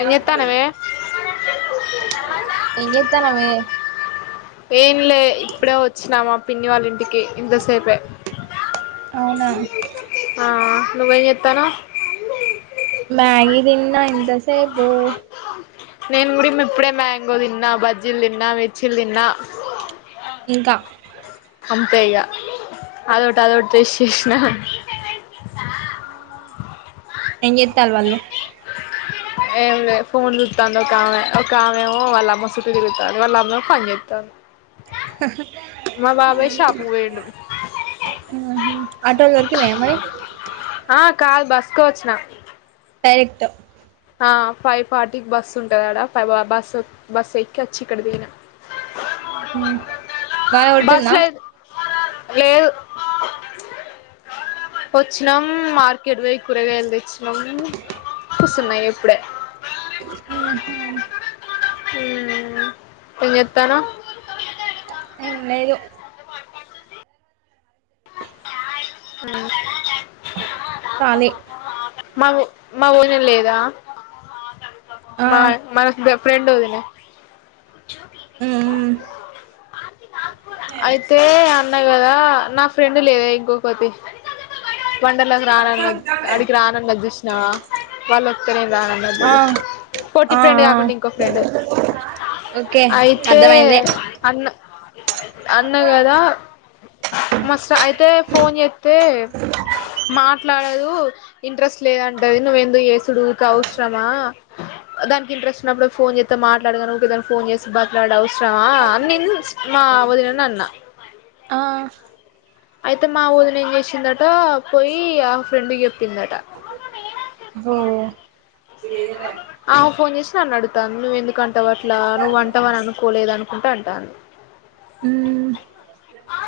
ఏం చేత్తానవే ఎంచేతానవే ఏం లే ఇప్పుడే వచ్చినా మా పిన్ని వాళ్ళ ఇంటికి ఇంతసేపే అవునా ఆఁ నువ్వేం చేతానావ్ మ్యాగి తిన్నా ఇంత సేపు నేనుగూడా ఇప్పుడే మ్యాంగో తిన్నా బజ్జిలు తిన్నా మిర్చీలు తిన్నా ఇంకా అంతే ఇగ అదోటి అదొటి చేసేషినా ఎం చేత్తారు వాళ్ళు ఏమిలేదు ఫోన్ చూత్తాంది ఒక ఆమె ఒక ఆమెఏమో వాళ్ళ అమ్మ చుట్టూ తిరుగుతాంది వాళ్ళ అమ్మే ఏమో పని చెత్తాంది హ షాపుకు పోయిండు హ ఉహు ఆటో దొరికినయా మరి ఆ కాదు బస్కే వచ్చిన డైరెక్ట్ ఆ ఫై ఫాట్టికి బస్సు ఉంటదాడ ఫైవ బస్ బస్సు ఎక్కిఅచ్చి ఇక్కడ దిగిన ఉ బస్ లేద్ లేదు ఒచ్చినమ్ మార్కెట్కివోయ్ కూరగాయల్ దెచ్చినం మ సున్నాయి ఇప్పుడే ఉహు ఊ ఎన్ జేత్తన్నావ్ ఏంలేదు ఉ కానీ మ వో మా వోదెన్ లేదా ఆ మా మగ ఫ్రెండ్ ఒదిన ఉహు అయితే అన్నగదా నా ఫ్రెండ్ లేదా ఇంకొకతి వండలాక్ రానాన్నది ఆడిక్ రానన్నది జూష్నవా వాళ్ళోతే నేన్ రానన్నది ఆ జుడు పోట్టి ఆ ఆ ఫ్రెండ్ కాకుండా ఇంకొ ఫ్రెండ్ ఓకే అయితే అర్థమైంది అన్న అన్నాగాదా మస్ అయి తే ఫోన్ జేతే మాట్లాడదూ ఇంట్రెస్ట్ లేదంటది నువ్వెందుకు ఏసూడు ఊక అవ్సరమా దాన్కి ఇంట్రెస్ట్ ఉన్నప్పుడే ఫోన్ జేతే మాట్లాడు గని ఊకేదాన్ ఫోన్ జెస్ బాత్లాడు అవ్సరమా అన్ నేన్ ఆ అయితే మా ఒదిన ఎన్ జేషిందిఅటా పోయి ఆవే ఫ్రెండుక్ జే ఓ ఆవ ఫోన్ జేషి నన్ను అడుతంది నువ్వు ఎందుకంటవ్ అట్లా నువ్వు అంటావని అనుకోలేదుఅని అంట అంటంది ఊ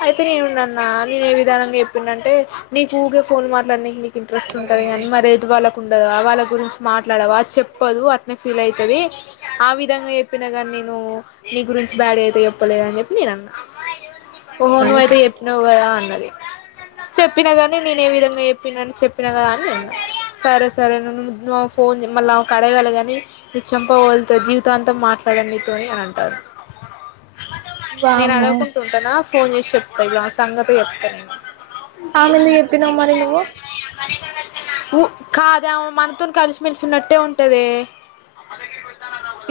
అయితే నేనున్నాన్న నేను ఏ విధానంగా ఎప్పిన్నటే. నీకుఊకే ఫోన్ మాట్లానికి నీకు ఇంట్రెస్ట్ ఉంటది అని మరి ఎదుట్ వాళ్ళక్ ఉండదా వాళ్ళ గురించి మాట్లాడవా చెప్పదు అట్నే ఫీల్ అయితది ఆ విధంగా ఎప్పినా గన్ నేనూ నీ గురించి బ్యాడ్ గా అయితే చెప్పలేదని జేప్పి నేన్అన్నా అవును ఓహో నువ్వు మరి అయితే ఎప్పినవ్ వ్ గాదా అన్నది చెప్పినా గానీ నేన్ ఏవిధంగా ఎప్పిన అని చెప్పినా గదా నేన్ అన్న సరే సరే ఫోన్ జే మల్ల ఆవక్ అడగలగని నీ చెంపవల్తద్ జీవితాంతం మాట్లాడన్ నీతోని అని అంటంది నేను వామ్మో అడగకుంట ఉంటానా ఫోన్ జేసి చెప్తా జుడు ఆవె సంగతె ఎప్తా నేను ఆమెందు ఎప్పినవ్ మరే నువ్వు ఉ కాదే ఆవే మనతోనీ కల్సి మెల్షి ఉన్నట్టే ఉంటదే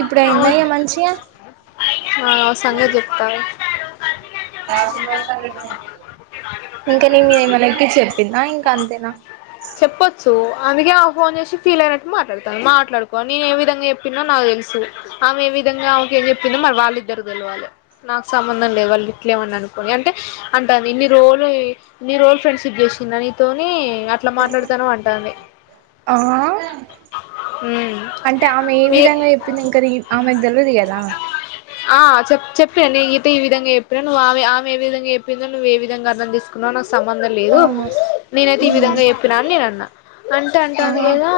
ఇప్పుడు అయిందా ఆమె ఇగ మంచిగా ఆ సంగతి చెప్తా ఇంకా నీ మీద ఏమన్న ఎక్కించి చెప్పిందా ఇంకా అంతేనా చెప్పొచ్చు అందుకే ఆవ ఫోన్జేసి ఫీల్ అయినట్ మాట్లాడ్తంది మాట్లాడుకో నేను ఏ విధంగా ఎప్పినో నాక్ తెల్సు ఆమె ఏ విధంగా ఓకే చెప్పిందో మరి వాళ్ళ ఇద్దరు తెలవాలి నాకు సంబంధం లేదు వాళ్ళు ఇంట్లోమన్నా అనుకోని అంటే అంటా వే ఎన్ని రో లనీ రోల్ ఫ్రెండ్స్ చేసిందని తోని అట్లా మాట్లాడతాన్న వ్ అంటాంది ఆ అంటే ఆమె ఏ మీ విధంగా చెప్పింది ఇంకా ఆమెకు తెలియదు గదా ఆ చెప్పుచె పే నేనైతేఈ విధంగా చెప్య నువ్ ఆ ఆమైతే ఏ విధంగా చెప్పిందో నువ్వు ఏ విధంగా అర్ధం జేసుకొ అన్ననాకు సంబంధం లేదు అవును నేనైతే ఈ మ్మ్ విధంగా చెప్పినా అని నేను అన్నా అంటే ఆ అంటాంది గదా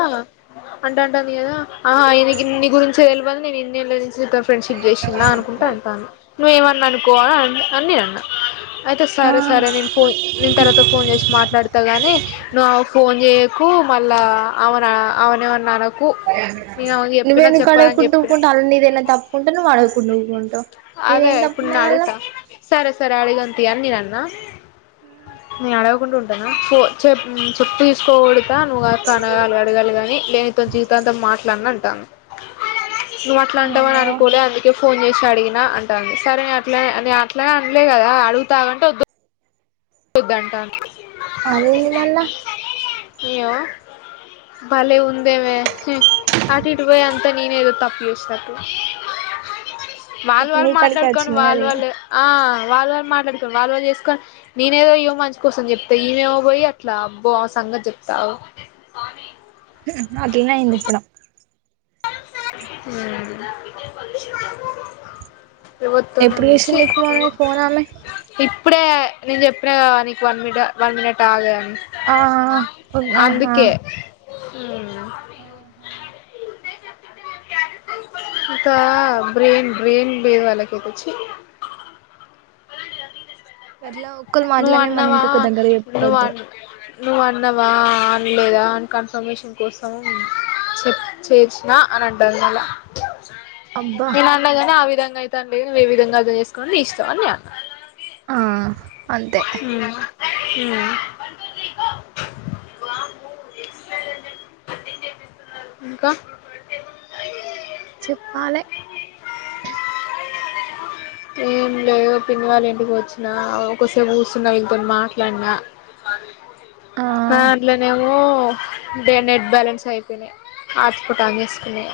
అంట అంటాంది. గదా ఆ ఆయన గీనీ గురించే తెలవాలి నేను ఇన్నెండ్ల నుంచి ఫ్రెండ్షిప్ చేసిందా అనుకుంటఅంటాను నువ్వేమన్నా అనుకో అని అన్నా అయితే ఆ సరే సరే నేన్‌ పోయి నేన్ తర్వాతఫోన్ చేసి మాట్లాడు అత్తగాని నువ్వు ఫోన్ చేయకు మళ్ళా అవున అ నువ్వే ఎందుకు అడగకుంట చెప్పినా ఊకుంటా వ్ అలానిదే దైనా తప్పు ఉంటేనువ్వు అడగకుంట ఊకుంటా వ్ అదే అయిప్ న్నాడు. తా సరే సరే అడి గంత నీయన్న నేను అడగకుంటూ ఉంటానా తొ చెప్ చెప్పు తీసుకో గోడత నువ్వు అట్లా అడగాల అడగాలగాని లేక జీవితాంతం మాట్లాన్ను అని అంటాను. నువ్వు అట్లా అంటా వ్ అవ్వ అను అనుకోలే అందుకి ఫోన్ చేసి అడిగినా అంటాందిసరే అట్లే అనిఅట్లా అండ్లే గదా అడుగుతానంటే వద్దు కుద్దంట అదేంది మల్ళ ఏయ్యో భలే ఉందే వే అటు ఇటు పోయిఅంతా నేనే ఏదో తప్పు చేసినట్టు వాళ్ళు ఇప్పుడు నీ వాళ్ళు కాడికే మాట్లాడుకొని వచ్చింది వాళ్ళ కదా ఇగ వాళ్ళు ఆ వాళ్ళువాళ్ళు మాట్లాడు కోని వాళ్ళ వాళ్ళు చేసుకొని నేనే ఏదో యొమంచి కోసం చెప్తే ఏమో మొపోయి అట్లా అబ్బో సంగతి చెప్పావ్ అట్లనే అయింది ఇప్పుడు అ [inaudible] ప్రభుత్వం ఎప్పుడు నుంచి చేసింది నీకు మరి ఫోన్ ఆమె ఇప్పుడే నేను చెప్పినా గానీకు వన్ మినిట్ వన్ మినిట్ ఆ గ్అని ఆ ఆహా చూద్దాం హ ఆహా అంత బ్రెయిన్ బ్రెయిన్ బేద వాళ్ళ కోకిచ్చి సరల ఉక్కులు నువ్వు మాట్లంన్ని మన అన్నవా ఇంకొక దగ్గర నువ్వు చెప్పద్దు అన్ నువ్వు అన్నావా అడ్లేదా అని కన్ఫర్మేషన్ కోసము చె చేచ్చి నా అన అంటా ది మల్లా అబ్బా అలగని ఆ విధంగా అయి తాంటే నువ్వే విధంగా చేసుకొని నీఇష్టం అని చెప్పా ఆ అంతే అ [inaudible] స్తున్నారు ఇంకా ఉా [inaudible] చెప్పా లే ఏం లేదు పిన్ని వాళ్ళ ఇంటికి వచ్చినా అవ్ కొంచెసేపు కూసున్నా వ్ ఇక్కడమాట్లా న్యా ఆ ఆట్లనే లే ఊఅంటే నెట్ బ్యాలెన్స్ అయిపోయినాయి ఆస్కుటాగేసుకునే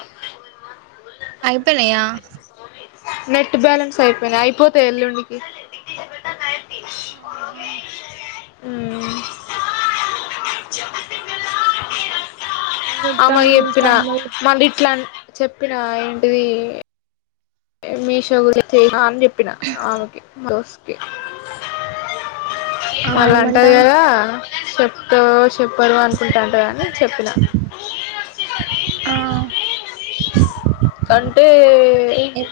అయిపోయినయా నెట్ బ్యాలెన్స్ అయిపోయినాయి అయిపోతాయి ఎల్లుండికి వికుయి ఇ ఆహా ఉ ఏం అమెకు చెప్తాండు మీ చెప్పిన తమ్ముడు మళ్ళీ ఇట్లా చెప్పిన ఏంటిది ఎ మీషో గురించి చేా అని చెప్పిన ఆమెకి ఆ [unintelligible] మళ్ళా అంటది ఏమంటాండు కదా చె థో చెప్పరో అనుకుంటాంట అని చెప్పినా ఆ అంటే ఏం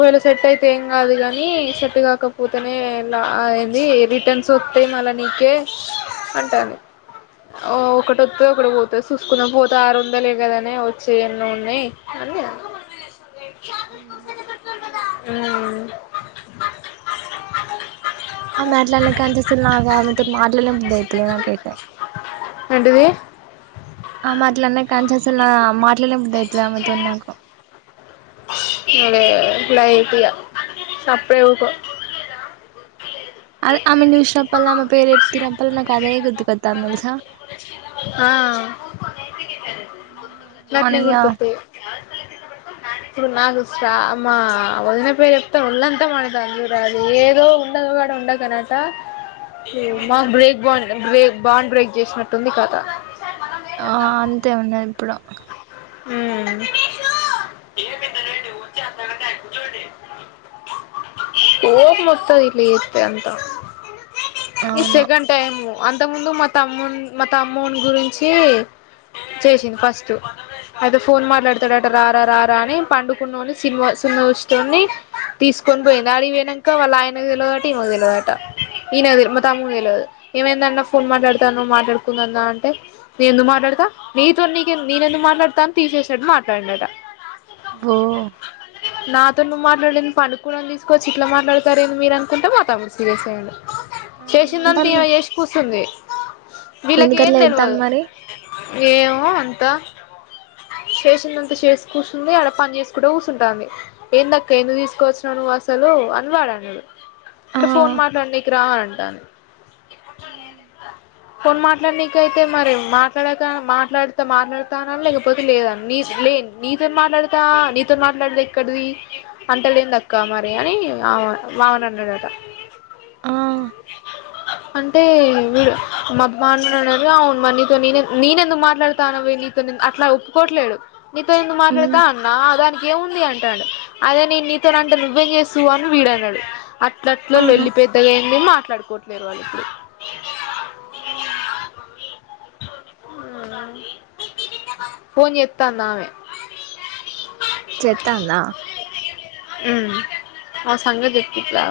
ఒకవేళ సెట్ అయితే ఏం కాదు కానీ సెట్ కాకపోతేనే ఇట్లా అయింది రిటర్న్ సొత్త్త మళ్ళ నీకే అంటాది ఓ ఒకటి అత్తది ఒకటి పొత్తది చూసుకున్నా పోతే ఆరు వందలు ఏ కదానే వచ్చే ఎన్నో ఉన్నాయి అని నేను అన్న ఉ ఉ ఆమె అట్లా అన్న కాన్నుంచి అసలు నాకు ఆమెతో మాట్లాడినే బుద్ధి అయితలేదు నాకైతే ఏంటిది ఆమె అట్లా అన్న కాన్నుంచి అసల్ నా మాట్లాడానే బుద్ధి అయితలేదు ఆమెతో నాకు అదేగాదా లైట్ గా సప్పుడేకా ఊకో అది ఆమె చూసినప్పుడల్లా ఆమె పేరు ఎత్తినప్పుడల్లా నాకు అదే గుర్తుకతంది తెలుసా ఆ కానీ గట్లనే ఇగ గుర్తత్తది ఇప్పుడు నాకు సా మా వదినా పేరు చెప్తే ఒళ్ళంతా మండుతాది [unintelligible] ఏదో ఉండగాడ ఉండ ఇంకనట అవును మాక్ బ్రేక్ బాం బ్రేక్ బాండ్ బ్రేక్ చేసినట్టుంది కథ ఆ అంతే ఉన్నది ఇప్పుడు ఉమ్ ఏేమిందా ఏంటిడి ఉుచ్చి అంతా కంటయకు చుోండి ఏం మొత్త ఇట్ల చెత్తే అంత ఈ అవును సెగం టైము అంత ముందు మా తమ్మున్ తమ్ముని గురించి చేసింది ఫస్ట్ అయినా ఫోన్ మాట్లాడతాడట రారా రారా అని పండుకున్నోన్ని సిమా సినిమా చూసేటోన్ని తీసుకొని పోయింది అడికిపోయినంక వాళ్ళు ఆయనకు తెలివదట ఈమకు తెలివదట ఈయనది మా తమ్మునికి తెలివదు ఏమేందన్నా ఫోన్ మాట్లాడతాన్నావ్ మాట్లాడుకుందన్నా అంటే నే ఎందుకు మాట్లాడతా నీతో నీక నేన ఎందు మాట్లాడతా అని తీసేసినట్టు మాట్లాడిడట బో నాతో నువ్వు మాట్లాడుడేంది పండుకునోనీ తీసుకోచ్చ ఇలా మాట్లాతారు ఏంది మీరు అకుంట మా తమ్ముడు సీరియస్ అయ్యండు ఆ చేసిందంత ఏమంటాంది ఈమె మరి చేసి కూస్తుంది వీళ్ళకి ఏం ఎందుకట్లా చెత్తాంది తెల్వదు మరి ఏమో అంత చేసిినంత చేసి కూర్చుంది అక్కడ పని చేసుకుంట కూర్చుంటది ఏం దక్క ఎందుకు తీసుకోచ్చినావ్ నువ్వు అసలు అని వాడన్నడు ఆ అంటే ఫోన్ మాట్లాండికిరా అంటాది ఫోన్ మాట్ ఇట్లా నీకైతే మరి మాట్లాడద మాట్లాడ్ మాట్లాడతాన లేకపోతే లేదని నీ లే నీతో మాట్లాడతా నీతో మాట్లాడతే ఇక్కడిది అంటల్ దేన్దక్క మరి అని ఆ బావని అన్నాడట ఆ అంటే వీడు మా బావన్ అన్నారు అవును మరి నీతో నే నేనెందుకు మాట్లాడుత తను వెళ్లి నీతో అట్లా ఒప్పుకోట్లేడు నీతో ఎందుకు హ్మ్ మాట్లాడతా అన్నా దానికి ఏముంది అంటాడు అదే నేను నీతోన అంటే నువ్వేం చేస్తూ అని వీడన్నాడు అట్లట్లే అవును లోల్లి పెద్దగాయింది మాట్లాడుకోవట్లేరు వాళ్ళు ఇప్పుడు రియా పోన్ జేత్తా ఉంది ఆమె చెతాన్దా ఆ సంగదిట్లా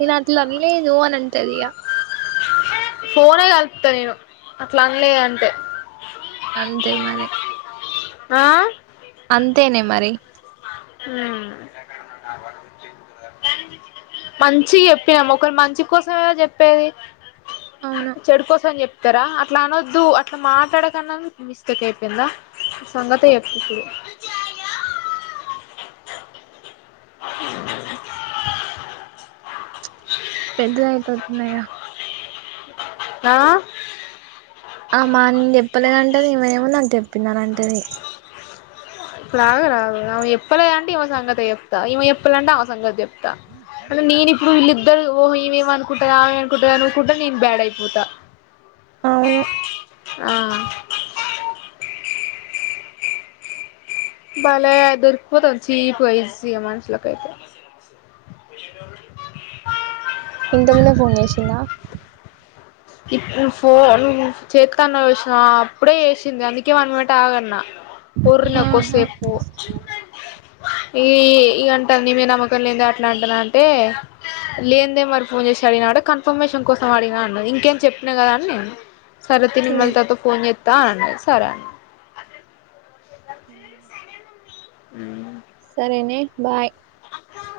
నేను అట్ల లేదు అని అంటదిగా ఫోనే కలుపుతా నేను అట్లా అనలే అంటే అంతే మరి ఆ అంతేనే మరి హుమ్ మంచిగ చెప్పినా ఒకరు మంచి కోసంమే గ చెప్పేది అవును చెడు కోసం చెప్తారా అట్లా అనొద్దు అట్లా మాట్లాడకన్నా మిస్టేక్ అయిపోయిందా [unintelligible] హు పెద్దది అయిపోతుందిగా ఆ ఆమ్ అన్ చెప్పలేదంటీ ఏమేమైనా నాకు చెప్పిననంటేది లాగు రాదు అమె ఎప్పలేదంటే ఇవమ సంగతి చెప్తా ఇమ్ ఎప్పలంటే ఆమె సంగతి చెప్తా అ నేని ఇప్పుడు వీళ్లిదరు ఓ ఇవేమ అనుకుంటా ఆమెమనుకుంటు అను్కుంట నే బడ్ అయిపోత అవును ఆ బాలే దొర్కిపోతాం చీప్ [unintelligible] మానసులకైతే ఇంతకు ముందే ఫోన్ చేసిందా నువ్ ఫోన్ నువ్ చేతన్ సూసిన్నావా అప్పుడే వేసింది అందుకే వన్ మినిట్ ఆగానా ఉర్నే ఆహా కొద్సేపు ఈ హ్మ్ [unintelligible] అక్క లేద అట్లా అంటునా అంటే లేనిదే మరి ఫోన్ చేసి అడిగినడు కన్ఫర్మేషన్ కోసం అడిగిన అన్నది ఇంకా ఇంకేం చెప్పినా కదా అని సరే తిన్ని మళ్ళీ తర్వాత ఫోన్ చేస్తా అన్నది సరే అన్నా అ హ్మ్ సరేనే బాయ్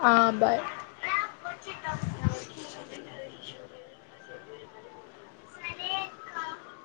ఆ బాయ్